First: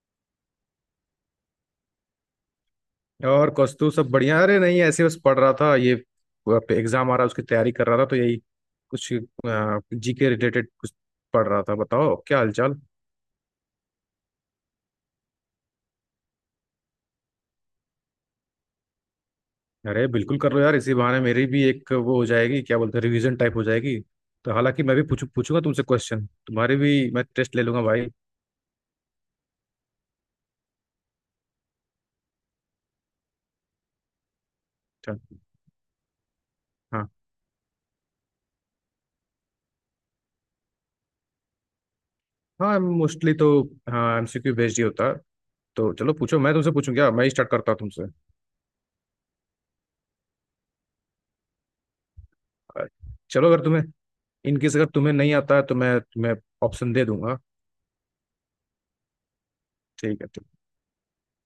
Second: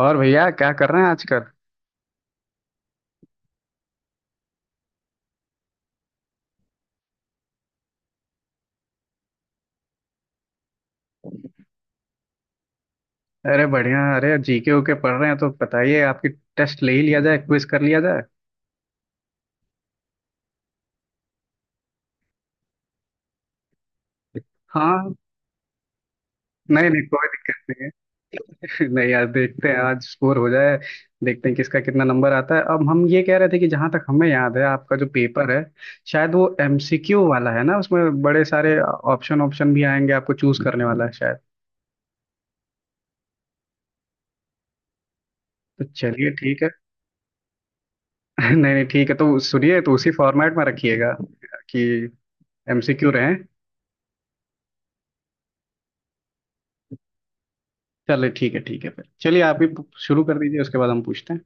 और भैया क्या कर रहे हैं आजकल। और कौस्तु सब बढ़िया। अरे नहीं, ऐसे बस पढ़ रहा था। ये एग्जाम आ रहा है, उसकी तैयारी कर रहा था, तो यही कुछ जीके रिलेटेड कुछ पढ़ रहा था। बताओ क्या हालचाल। अरे बढ़िया। अरे जीके ओके पढ़ रहे हैं तो बताइए आपकी। टेस्ट ले ही लिया जाए, क्विज कर लिया जाए। अरे बिल्कुल कर लो यार, इसी बहाने मेरी भी एक वो हो जाएगी, क्या बोलते हैं, रिवीजन टाइप हो जाएगी। तो हालांकि मैं भी हाँ। पूछूंगा तुमसे क्वेश्चन, तुम्हारे नहीं नहीं, भी मैं कोई टेस्ट ले दिक्कत लूंगा नहीं भाई। है। नहीं यार, देखते हैं आज स्कोर हो जाए। देखते हैं किसका कितना नंबर आता है। अब हम ये कह रहे थे कि जहां तक हमें याद है, आपका जो चल। पेपर है शायद वो हाँ। एमसीक्यू वाला है ना, उसमें बड़े सारे ऑप्शन ऑप्शन भी आएंगे, आपको चूज करने वाला है शायद। हाँ मोस्टली तो हाँ, एमसीक्यू बेस्ड ही होता है। तो तो चलो चलिए पूछो, मैं ठीक है। तुमसे पूछूं, क्या मैं ही स्टार्ट करता हूँ तुमसे। नहीं नहीं ठीक है, तो सुनिए, तो उसी फॉर्मेट में रखिएगा कि अ, एमसीक्यू रहे। चलो, अगर तुम्हें इनकेस अगर तुम्हें नहीं आता है तो मैं तुम्हें ऑप्शन दे दूंगा। चलिए ठीक है ठीक है, फिर चलिए आप ही ठीक शुरू है। कर दीजिए, उसके बाद हम पूछते हैं।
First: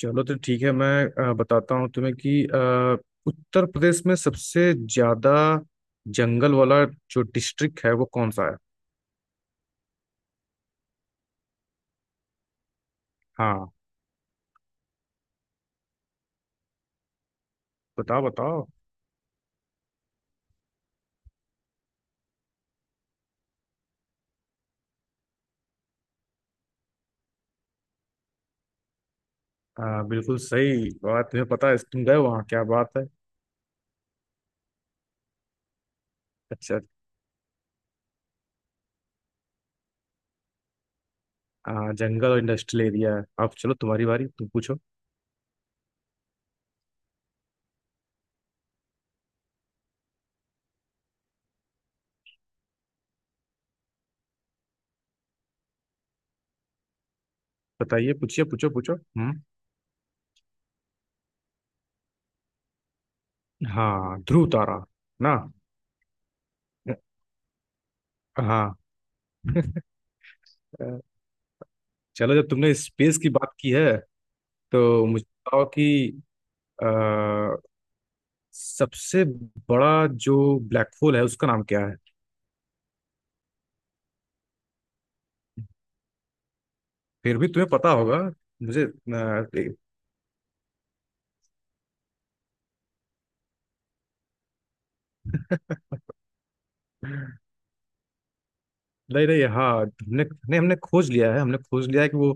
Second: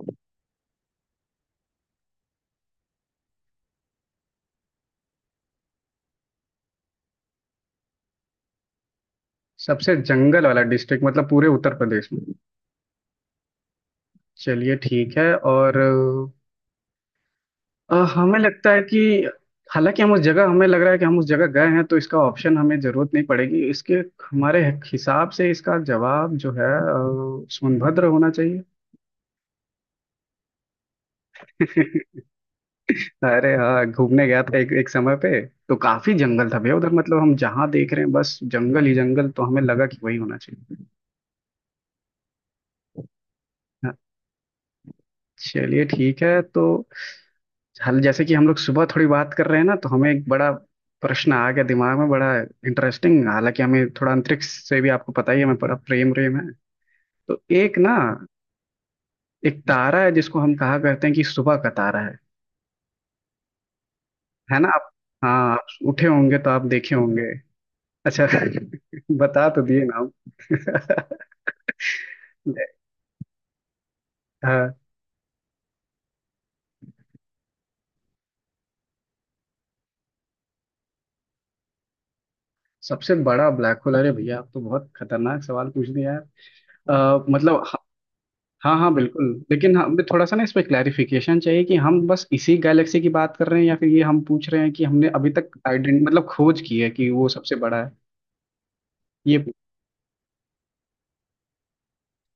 चलो तो ठीक है, मैं बताता हूँ तुम्हें कि उत्तर प्रदेश में सबसे ज्यादा जंगल वाला जो डिस्ट्रिक्ट है वो कौन सा है। सबसे जंगल वाला डिस्ट्रिक्ट मतलब पूरे उत्तर प्रदेश में? हाँ, चलिए ठीक है। और बताओ हमें बताओ। लगता है कि, हालांकि हम उस जगह, हमें लग रहा है कि हम उस जगह गए हैं तो इसका ऑप्शन हमें जरूरत नहीं पड़ेगी। इसके हमारे हिसाब से इसका जवाब जो है सोनभद्र होना चाहिए। बिल्कुल सही बात। तुम्हें पता है, तुम गए वहाँ, क्या बात है। अरे हाँ, घूमने गया था एक एक समय पे। तो काफी जंगल था भैया अच्छा। उधर, मतलब हम जहाँ देख रहे हैं बस जंगल ही जंगल, तो हमें लगा कि वही होना चाहिए। जंगल और इंडस्ट्रियल एरिया है। अब चलो तुम्हारी बारी, तुम पूछो। चलिए ठीक है। तो हल जैसे कि हम लोग सुबह थोड़ी बात कर रहे हैं ना, तो हमें एक बड़ा प्रश्न आ गया दिमाग में, बड़ा इंटरेस्टिंग। हालांकि हमें थोड़ा अंतरिक्ष से भी, आपको पता ही है, हमें बड़ा प्रेम प्रेम है। तो एक ना, बताइए, पूछिए, पूछो पूछो। हम्म। एक तारा है जिसको हम कहा करते हैं कि सुबह का तारा है हाँ, ध्रुव है ना तारा। आप? ना। हाँ, आप उठे होंगे तो आप देखे होंगे। अच्छा हाँ। बता तो दिए ना अ, आप। चलो, जब तुमने स्पेस की बात की है हाँ। तो मुझे बताओ कि अ, सबसे बड़ा जो ब्लैक होल है उसका नाम क्या है। सबसे बड़ा ब्लैक होल? अरे भैया, आप तो बहुत खतरनाक सवाल पूछ दिया है। फिर भी मतलब, तुम्हें पता होगा। हाँ मुझे हाँ बिल्कुल। अ, लेकिन हमें थोड़ा सा ना इस पे क्लैरिफिकेशन चाहिए कि हम बस इसी गैलेक्सी की बात कर रहे हैं, या फिर ये हम पूछ रहे हैं कि हमने अभी तक आइडेंट मतलब खोज की है कि वो सबसे बड़ा है? नहीं नहीं, ये हाँ, हमने हमने हमने खोज लिया है, हमने खोज लिया है कि वो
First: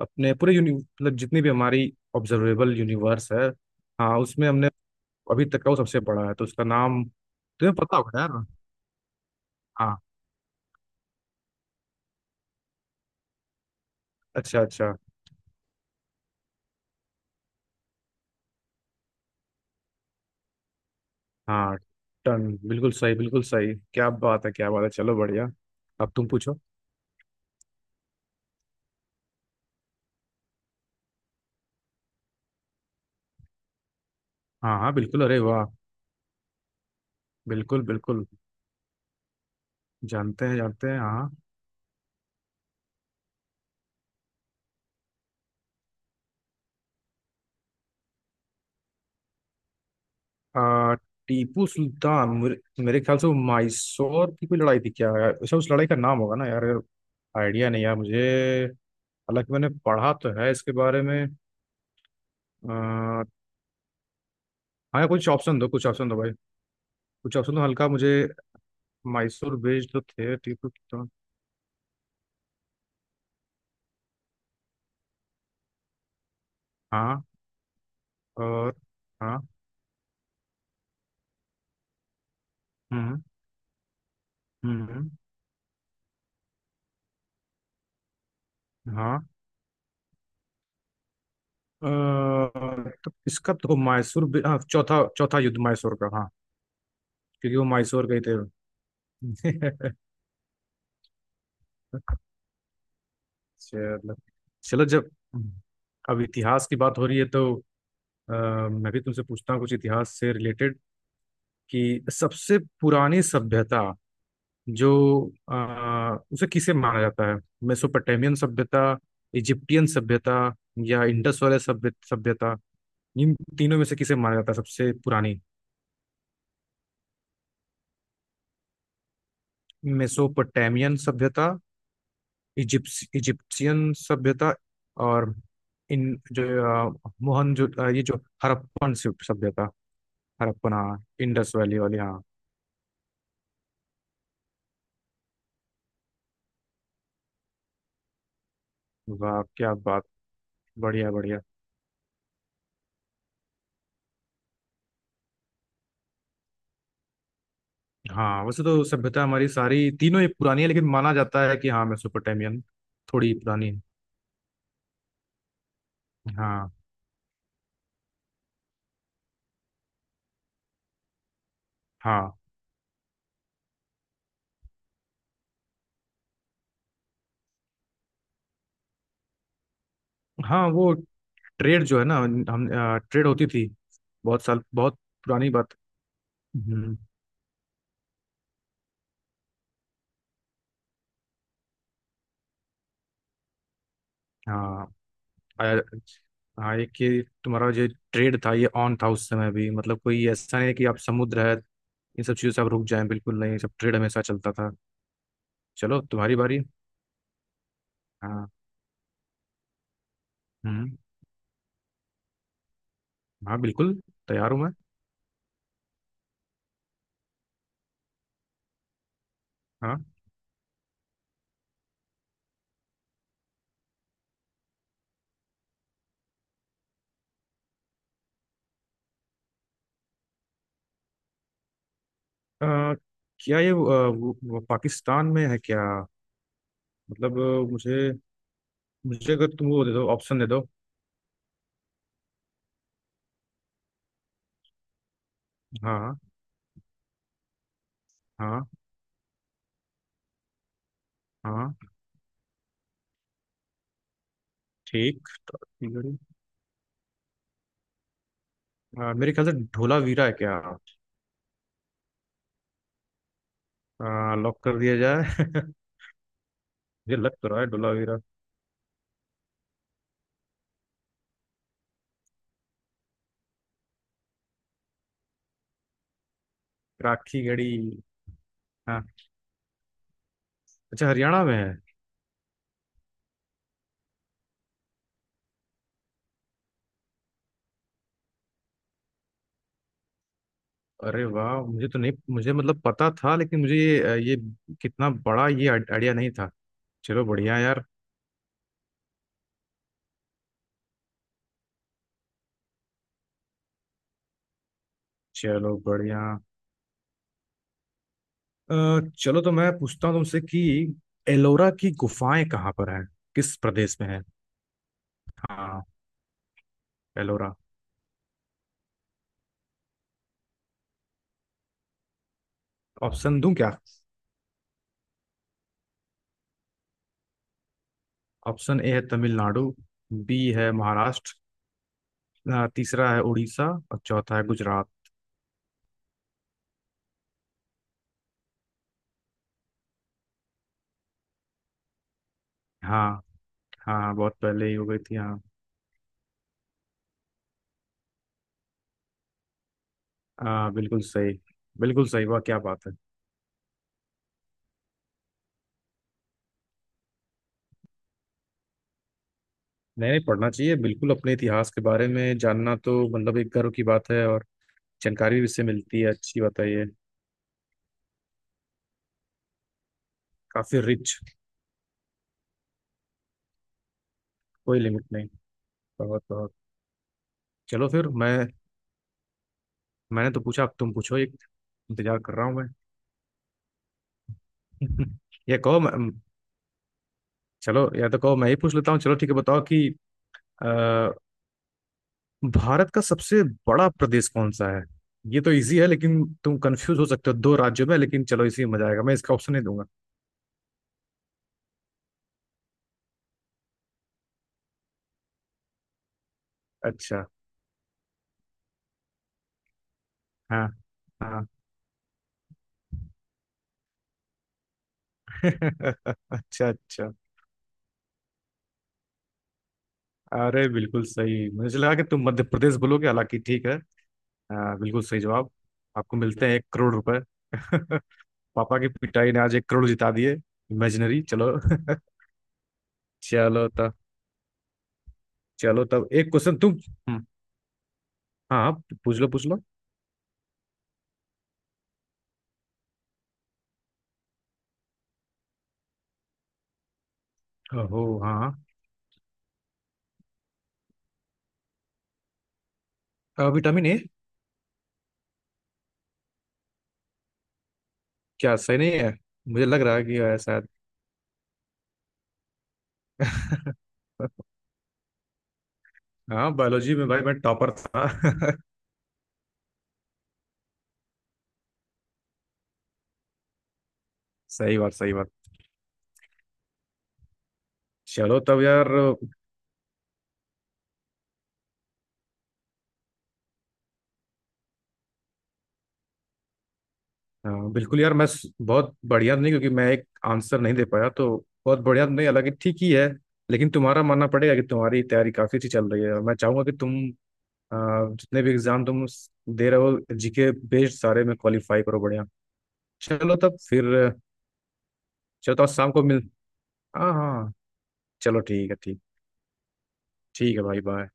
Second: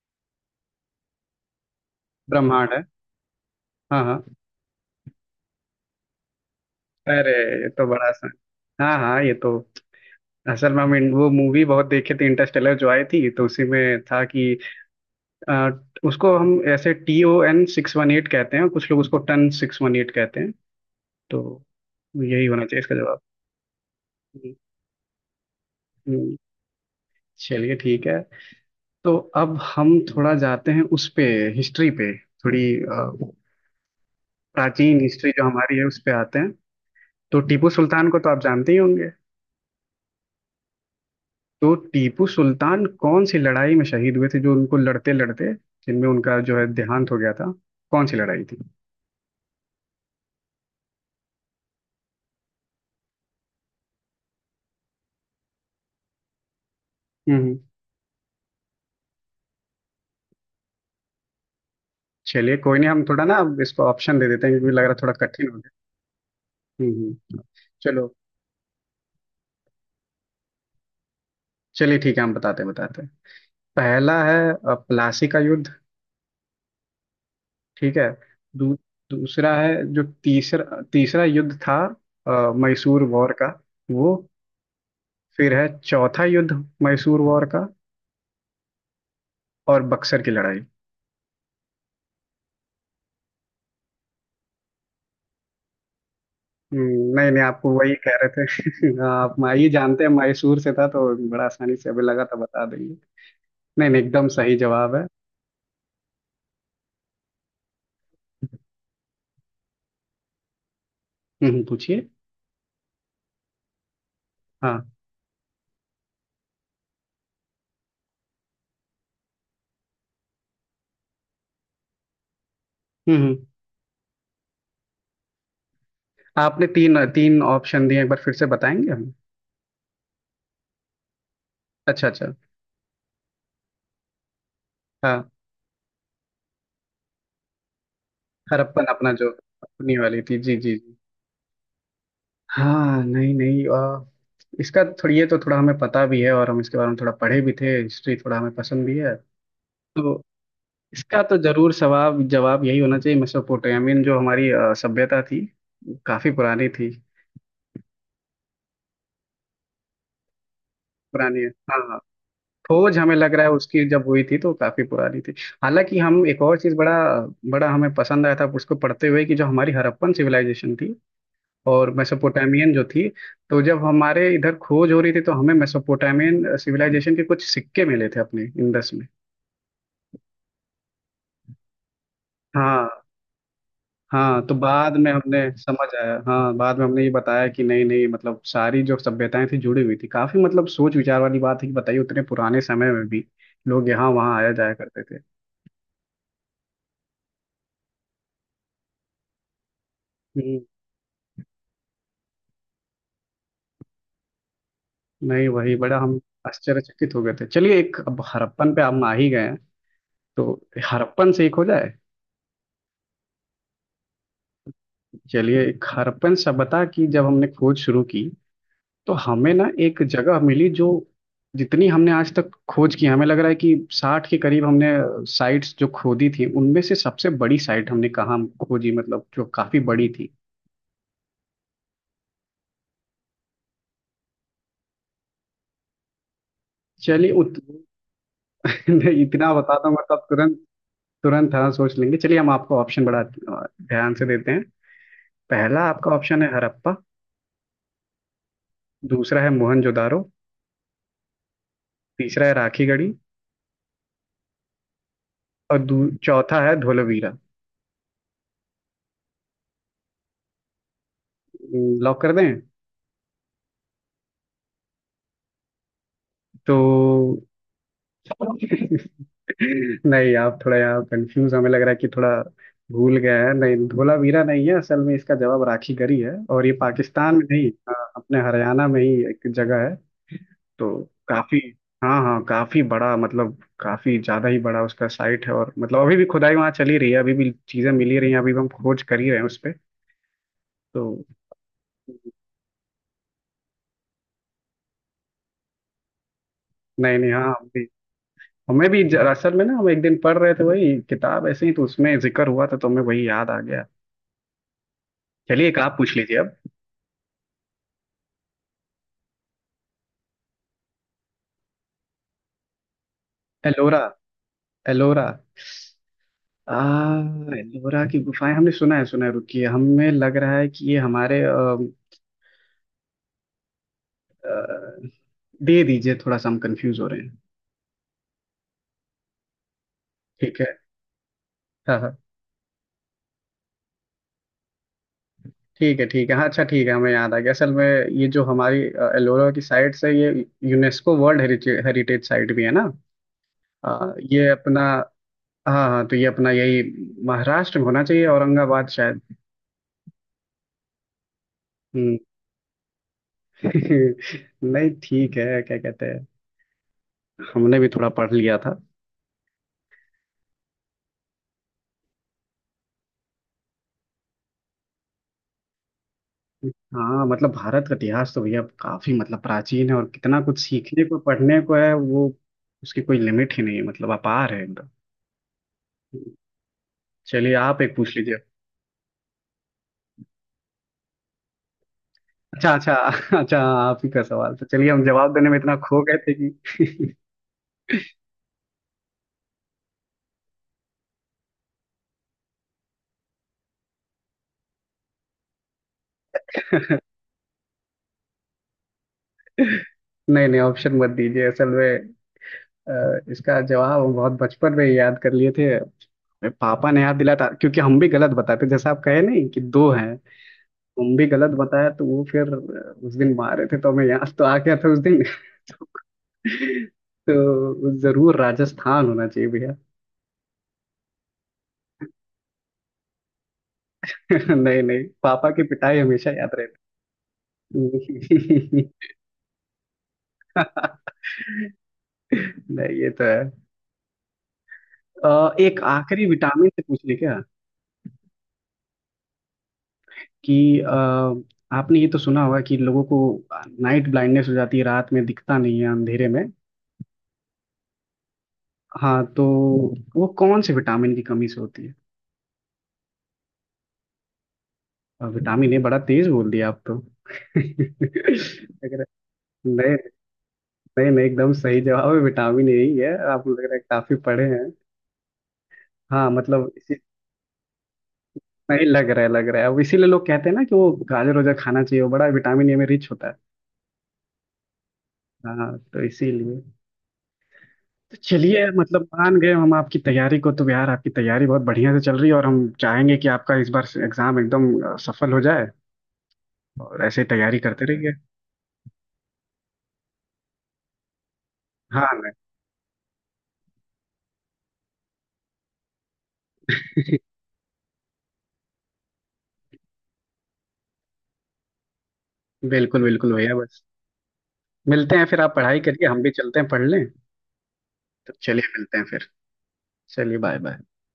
अपने पूरे यूनि मतलब जितनी भी हमारी ब्रह्मांड ऑब्जर्वेबल है। यूनिवर्स है, हाँ हाँ, हाँ। उसमें हमने अभी तक का वो सबसे बड़ा है। तो उसका नाम अरे ये तुम्हें तो पता बड़ा होगा सा। यार। हाँ हाँ ये तो, हाँ। असल में हम वो मूवी बहुत देखे थे, इंटरस्टेलर जो आई थी, तो उसी में था कि अच्छा अच्छा। अ, उसको हम ऐसे TON 618 कहते हैं, कुछ लोग उसको TON 618 कहते हैं। तो हाँ, यही टन, होना चाहिए बिल्कुल इसका सही, जवाब। बिल्कुल सही, क्या बात है, हम्म। क्या बात है, चलो बढ़िया। अब तुम हम्म। पूछो। चलिए ठीक है। तो अब हम थोड़ा जाते हैं उस पे, हिस्ट्री पे, थोड़ी हाँ हाँ प्राचीन बिल्कुल, हिस्ट्री अरे जो वाह। हमारी है उस पे आते हैं। तो टीपू बिल्कुल सुल्तान को बिल्कुल, तो आप जानते ही होंगे। जानते हैं हाँ। तो टीपू सुल्तान कौन सी लड़ाई में शहीद हुए थे, जो उनको लड़ते लड़ते, जिनमें उनका जो है देहांत हो गया था, कौन सी लड़ाई थी? आ, टीपू सुल्तान मेरे ख्याल से वो माइसोर की कोई लड़ाई थी क्या यार। अच्छा, उस लड़ाई का नाम होगा ना यार। हम्म। आइडिया नहीं यार मुझे। हालांकि मैंने पढ़ा तो है इसके बारे में। चलिए कोई नहीं, हम थोड़ा हाँ, ना अब इसको ऑप्शन दे देते हैं, क्योंकि लग रहा है यार थोड़ा कुछ कठिन हो ऑप्शन दो, गया। कुछ ऑप्शन दो भाई, हम्म हम्म। कुछ ऑप्शन दो हल्का मुझे। चलो। माइसोर बेस्ड तो थे टीपू सुल्तान। चलिए ठीक है, हम बताते बताते। पहला है प्लासी का युद्ध। हाँ। ठीक है। दू, और। हाँ। दूसरा है, जो तीसरा तीसरा युद्ध था, मैसूर हम्म। वॉर का। वो, हम्म। फिर है चौथा युद्ध, मैसूर वॉर का। हाँ। और बक्सर की लड़ाई। अ, तो इसका तो मायसूर, हाँ, चौथा, चौथा युद्ध मायसूर का, हाँ। नहीं नहीं, क्योंकि वो आपको वही मायसूर कह गए थे। रहे थे। हाँ, आप, मैं, ये जानते हैं मैसूर से था तो बड़ा आसानी से अभी लगा था बता देंगे। नहीं नहीं, चलो। एकदम सही चलो, जवाब है। जब अब इतिहास की बात हो रही है तो मैं भी तुमसे पूछता हूँ कुछ इतिहास से रिलेटेड, कि पूछिए। सबसे पुरानी सभ्यता जो हाँ। अ, उसे किसे माना जाता है, मेसोपोटामियन सभ्यता, इजिप्टियन सभ्यता या इंडस वाले सभ्यता, हम्म इन हम्म। तीनों में से किसे माना जाता है सबसे पुरानी। आपने तीन तीन ऑप्शन दिए, एक बार फिर से बताएंगे हम? मेसोपोटामियन सभ्यता, अच्छा अच्छा। इजिप्स इजिप्शियन सभ्यता हाँ। और इन जो अ, मोहन जो अ, ये जो हरप्पन, हड़प्पन अपना जो सभ्यता। अपनी वाली थी, जी हड़प्पन, जी जी। हाँ, इंडस वैली वाली, हाँ। हाँ, नहीं नहीं, इसका थोड़ी, ये तो थोड़ा हमें पता भी है और हम इसके बारे में थोड़ा पढ़े भी थे, हिस्ट्री थोड़ा हमें पसंद भी है। वाह क्या बात, तो बढ़िया इसका तो बढ़िया। जरूर सवाब जवाब यही होना चाहिए, मेसोपोटामियन जो हमारी सभ्यता थी, काफी पुरानी थी। हाँ, वैसे तो सभ्यता हमारी सारी तीनों ही पुरानी है, लेकिन माना पुरानी जाता है, है कि हाँ हाँ, हाँ। मेसोपोटामियन खोज हमें थोड़ी लग रहा है पुरानी है। उसकी जब हुई थी तो काफी पुरानी थी। हालांकि हम एक और हाँ चीज, बड़ा बड़ा हमें पसंद आया था उसको पढ़ते हुए, कि जो हमारी हड़प्पन सिविलाइजेशन थी और हाँ। मेसोपोटामियन जो थी, तो जब हमारे इधर खोज हो रही थी तो हमें मेसोपोटामियन सिविलाइजेशन के कुछ सिक्के मिले थे अपने इंडस में। हाँ, वो ट्रेड जो है ना, हम हाँ ट्रेड होती थी। बहुत हाँ। तो साल, बाद बहुत में हमने पुरानी बात। समझ आया, हाँ बाद में हम्म। हमने ये बताया कि नहीं नहीं, मतलब सारी जो सभ्यताएं थी जुड़ी हुई थी काफी, मतलब सोच विचार वाली बात है कि, बताइए उतने पुराने समय में भी लोग यहाँ वहाँ आया जाया हाँ। करते थे। आया। हाँ, ये कि तुम्हारा जो ट्रेड था ये ऑन था उस समय भी, मतलब कोई ऐसा हम्म, नहीं है कि आप समुद्र है इन सब चीज़ों से आप रुक जाएं, बिल्कुल नहीं, सब ट्रेड हमेशा चलता था। नहीं वही, बड़ा चलो हम तुम्हारी बारी। आश्चर्यचकित हो गए थे। चलिए एक, अब हाँ। हड़प्पन पे हम आ ही गए हैं तो हम्म। हड़प्पन से एक हो जाए। हाँ बिल्कुल, तैयार हूँ मैं। चलिए, एक हड़प्पन सभ्यता की जब हमने खोज शुरू की तो हमें ना एक हाँ। जगह मिली जो, जितनी हमने आज तक खोज की हमें लग रहा है कि 60 के करीब हमने साइट्स जो खोदी थी, उनमें से सबसे बड़ी साइट हमने कहाँ खोजी, मतलब जो काफी बड़ी थी? अ, क्या ये वो पाकिस्तान में है क्या। चलिए मतलब अ, मुझे नहीं, मुझे अगर इतना तुम बता वो दूं दे दो, मतलब ऑप्शन दे तुरंत दो। तुरंत, हाँ सोच लेंगे। चलिए हम आपको ऑप्शन बड़ा ध्यान से देते हैं। पहला आपका हाँ। ऑप्शन है हड़प्पा। हाँ। दूसरा है मोहनजोदारो। हाँ। तीसरा है राखीगढ़ी। ठीक। और ठीक है। चौथा है धोलावीरा। मेरे ख्याल से ढोलावीरा है क्या। लॉक कर दें? लॉक कर दिया जाए। तो मुझे लग तो रहा है ढोलावीरा। नहीं, आप थोड़ा यहाँ कंफ्यूज, हमें लग रहा है कि थोड़ा भूल गए हैं, नहीं धोलावीरा नहीं है, असल में इसका जवाब राखी गरी है, और ये पाकिस्तान राखी में गढ़ी, नहीं, अपने हरियाणा में हाँ। ही एक जगह है। तो अच्छा, हरियाणा में काफी, है। हाँ हाँ, काफी बड़ा, मतलब काफी ज्यादा ही बड़ा उसका साइट है, और मतलब अभी भी खुदाई वहाँ चली रही है, अभी भी चीजें मिल ही रही हैं, अभी भी हम खोज कर ही रहे हैं उस पे। तो अरे वाह, मुझे तो नहीं, मुझे मतलब पता था, लेकिन मुझे ये कितना बड़ा ये आइडिया नहीं था। नहीं चलो नहीं, हाँ बढ़िया हम यार। भी, हमें भी असल में ना हम एक दिन पढ़ रहे थे वही किताब ऐसे ही, तो उसमें जिक्र हुआ था तो हमें वही याद आ गया। चलिए चलो एक आप पूछ बढ़िया। लीजिए अब। अ, चलो, तो मैं पूछता हूँ तुमसे कि एलोरा की गुफाएं कहाँ पर हैं, किस प्रदेश एलोरा। में है। एलोरा। हाँ आ। एलोरा। एलोरा की गुफाएं, हमने सुना है सुना है, रुकिए हमें लग रहा है कि ये हमारे ऑप्शन दूं क्या। अ, दे दीजिए थोड़ा सा, हम कंफ्यूज हो रहे हैं। ऑप्शन ए है तमिलनाडु, बी ठीक है। है महाराष्ट्र, हाँ हाँ। तीसरा है उड़ीसा और चौथा है गुजरात। ठीक है हाँ, अच्छा ठीक है, हमें याद आ गया असल में, ये जो हमारी एलोरा की साइट से, ये UNESCO world heritage heritage site भी है ना। हाँ। हाँ। आ, हाँ, बहुत ये पहले ही अपना। हो गई थी, हाँ। हाँ हाँ, तो ये अपना यही महाराष्ट्र में होना चाहिए, औरंगाबाद शायद। हाँ, बिल्कुल सही, बिल्कुल हम्म। सही, वाह क्या बात है। नहीं ठीक है, क्या कहते हैं, हमने भी थोड़ा पढ़ लिया था। नहीं नहीं, पढ़ना चाहिए बिल्कुल, अपने इतिहास के बारे में जानना तो मतलब एक गर्व की बात है, और जानकारी भी इससे मिलती है, अच्छी बात है ये। हाँ मतलब भारत का इतिहास तो भैया काफी मतलब प्राचीन है, और कितना कुछ काफी सीखने को रिच। पढ़ने को है वो, उसकी कोई लिमिट ही नहीं है, मतलब अपार है कोई एकदम। लिमिट नहीं। बहुत बहुत। चलिए आप चलो, एक फिर पूछ लीजिए। मैं, मैंने तो पूछा, अब तुम पूछो एक, इंतजार कर रहा हूँ मैं। अच्छा अच्छा। अच्छा आप ही का सवाल तो, चलिए हम जवाब देने या में इतना कहो खो मैं। गए थे कि, चलो, या तो कहो मैं ही पूछ लेता हूँ। चलो ठीक है, बताओ कि अ, भारत का सबसे बड़ा प्रदेश कौन सा है। ये तो इजी है लेकिन तुम कंफ्यूज हो सकते हो दो राज्यों में, लेकिन चलो, इसी में मजा आएगा, मैं इसका ऑप्शन नहीं दूंगा। नहीं नहीं ऑप्शन मत दीजिए, असल में इसका जवाब हम बहुत बचपन में ही याद कर लिए थे, मेरे पापा ने याद अच्छा, दिलाया था, क्योंकि हम भी गलत बताते जैसे, आप कहे नहीं कि दो हैं, हाँ हम भी हाँ। गलत बताया तो वो फिर उस दिन मारे थे, तो हमें याद तो आ गया था उस दिन। अच्छा अच्छा। तो जरूर राजस्थान होना चाहिए भैया। अरे बिल्कुल सही, मुझे लगा कि तुम मध्य प्रदेश बोलोगे, हालांकि ठीक है। हाँ, नहीं बिल्कुल नहीं, सही पापा जवाब। की पिटाई आपको हमेशा मिलते याद हैं ₹1 करोड़। पापा रहती है। की पिटाई ने आज 1 करोड़ जिता दिए। इमेजिनरी, चलो। नहीं ये तो है। चलो तब। एक चलो तब आखिरी एक क्वेश्चन विटामिन तुम। से पूछ ले हम्म। क्या, हाँ हाँ, पूछ लो पूछ लो। कि आपने ये तो सुना होगा कि लोगों को नाइट ब्लाइंडनेस हो जाती है, रात में दिखता नहीं है अंधेरे में। ओहो हाँ। हाँ तो वो कौन से विटामिन की कमी से होती है? Vitamin A. Vitamin A? बड़ा तेज बोल दिया आप तो। क्या सही लग नहीं रहा है। मुझे है- लग रहा नहीं, है कि है शायद। नहीं नहीं, एकदम सही जवाब है, विटामिन ए ही है, आपको लग रहा है काफी पढ़े हैं। हाँ हाँ, मतलब, बायोलॉजी में भाई मैं टॉपर था। नहीं लग रहा है लग रहा है अब। इसीलिए लोग कहते हैं ना कि वो गाजर वाजर खाना चाहिए, वो बड़ा विटामिन ए में रिच होता है। सही बात, सही बात। हाँ तो इसीलिए, तो चलो तब चलिए यार। मतलब मान गए हम आपकी तैयारी को, तो यार आपकी तैयारी बहुत बढ़िया से चल रही है, और हम चाहेंगे कि आपका इस बार एग्जाम एकदम सफल हो जाए, और ऐसे ही तैयारी हाँ, करते बिल्कुल रहिए। यार, मैं स- बहुत बढ़िया नहीं, क्योंकि मैं एक आंसर नहीं दे पाया तो बहुत बढ़िया हाँ। नहीं, हालांकि ठीक ही है। लेकिन तुम्हारा मानना पड़ेगा कि तुम्हारी तैयारी काफी अच्छी चल रही है, और मैं चाहूंगा कि तुम नहीं अ, जितने भी एग्जाम तुम स- दे रहे हो जीके बेस्ड, सारे में क्वालिफाई करो, बढ़िया। बिल्कुल बिल्कुल चलो भैया, तब बस फिर। मिलते हैं फिर, आप चलो तो आज पढ़ाई शाम को करिए, हम मिल। भी चलते हैं पढ़ लें। हाँ हाँ। तो चलो चलिए ठीक है, मिलते ठीक। हैं फिर। चलिए ठीक बाय है बाय। भाई, बाय।